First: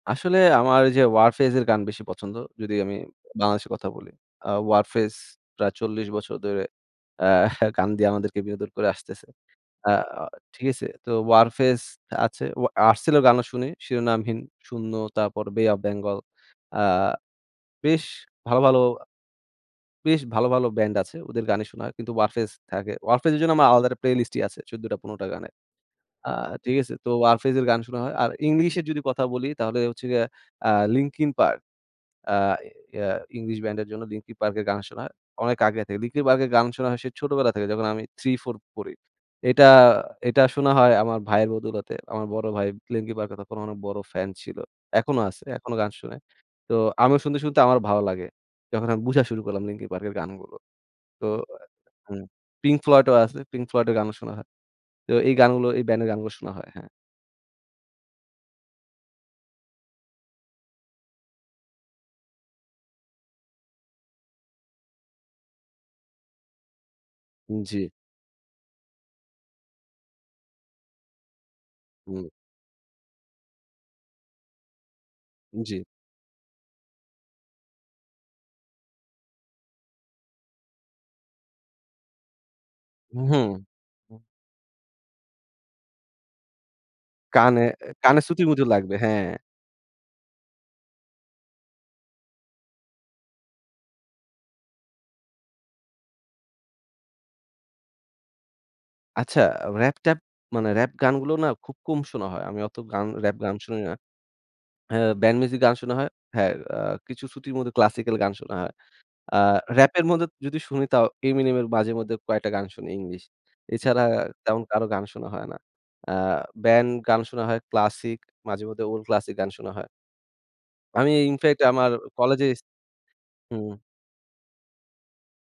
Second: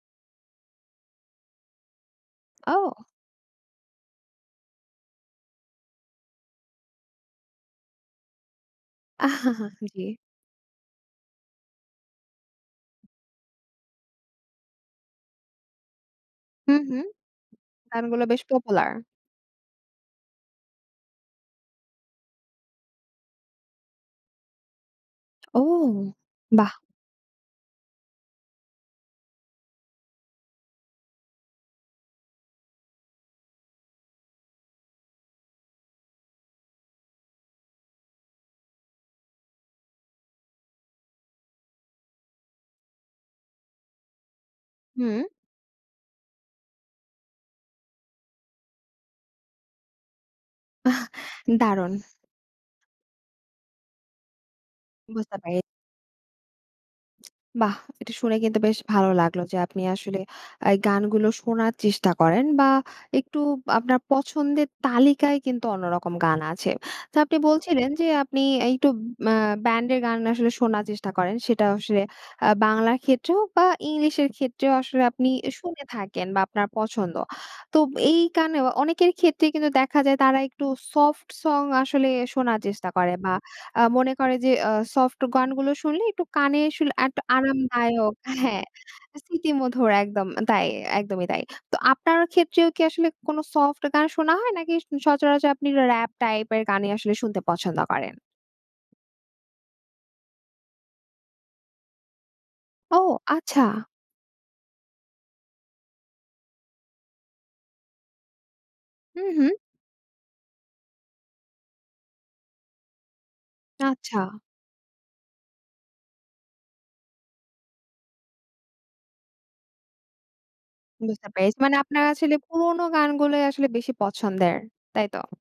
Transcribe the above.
আসলে আমার এইযে Warfaze এর গান বেশি পছন্দ যদি আমি ও। উ বাংলাদেশের কথা বলি। আ Warfaze প্রায় ৪০ বছর ধরে আহ গান দিয়ে আমাদেরকে বিনোদন করে আসতেছে। আ জ্বী। ঠিক আছে? তো Warfaze আছে। ও Artcell এর গানও শুনি, শিরোনামহীন, শূন্য তারপর Bay of Bengal হুম, আ হুম। বেশ গানগুলো বেশ ভালো, ভালো popular। বেশ ভালো, ভালো ব্যান্ড আছে। ওদের গানই শোনা হয়। কিন্তু Warfaze থাকে। Warfaze এর জন্য আমার আলাদা একটা playlist ই আছে। ১৪ টা, ১৫ টা গানের। ও, আ বাহ! ঠিক আছে? তো Warfaze এর গান শোনা হয়। আর ইংলিশের যদি কথা বলি তাহলে হচ্ছে গিয়ে আ Linking Park। আ ইয়ে ইংলিশ ব্যান্ডের জন্য Linking Park এর গান শোনা হয়। অনেক আগে থেকে। Linking Park এর গান শোনা হয় সে ছোটবেলা থেকে যখন আমি 3, 4 পড়ি। এটা এটা শোনা হয় আমার ভাইয়ের বদৌলতে। আমার বড় ভাই Linking Park এর তখন অনেক বড় ফ্যান ছিল। এখনো হুম। আছে। এখনো গান শোনে। তো আমিও শুনতে, শুনতে আমারও ভাল লাগে। যখন আমি বুঝা শুরু করলাম Linking Park এর গানগুলো। আহ তো আ দারুণ। হুম, Pink Floyd ও আছে, Pink Floyd এর গানও শোনা হয়। তো এই বুঝতে পেরে। গানগুলো, এই ব্যান্ডের গানগুলো শোনা হয়। হ্যাঁ। বাহ! এটা শুনে কিন্তু বেশ ভালো লাগলো যে, আপনি আসলে আ গানগুলো শোনার চেষ্টা করেন বা একটু আপনার পছন্দের তালিকায় কিন্তু অন্যরকম গান আছে। তো আপনি বলছিলেন জ্বি। যে, আপনি আ একটু মা ব্যান্ডের গান আসলে শোনার চেষ্টা করেন সেটা আসলে হুম। আ বাংলার ক্ষেত্রেও বা ইংলিশের ক্ষেত্রেও আসলে আপনি এ জ্বি। শুনে থাকেন বা আপনার পছন্দ। তোব এই গানেও অনেকের ক্ষেত্রে কিন্তু দেখা যায় তারা একটু soft song আসলে শোনার চেষ্টা করে হু, বা হুম। আ মনে হুম। করে যে, আ soft গানগুলো শুনলে একটু কানে আসলে একটু কানে এ আরামদায়ক কানে হ্যাঁ, শ্রুতিমধুর লাগবে, হ্যাঁ। স্মৃতিমধুর। একদম আ তাই, একদমই তাই। তো আপনার ক্ষেত্রেও কি আসলে কোনো soft গান শোনা হয় নাকি স সচারাচর আপনি rap type এর গানই আসলে শুনতে পছন্দ করেন? আচ্ছা। rap ট্যাপ মানে rap গানগুলো না খুব কম শোনা হয়। আমি অত ও, গান rap গান শুনি আচ্ছা। না। আ ব্যান্ড মিউজিক গান শোনা হয়। হ্যাঁ, আ কিছু শ্রুতির মধুর classical গান শোনা হয়। হু, আ হুম। rap এর মধ্যে যদি শুনি তাও Amini এর মাঝেমধ্যে কয়েকটা গান শুনি ইংলিশ। এছাড়া আচ্ছা। তেমন কারো গান শোনা হয় না। আ ব্যান্ড গান শোনা হয়, classic, মাঝেমধ্যে old classic গান শোনা হয়। আমি ই বুঝতে পেরেছি। infact মানে আমার আপনার আসলে কলেজে এস পুরনো গানগুলোই আসলে হুম। বেশি পছন্দের, তাই তো?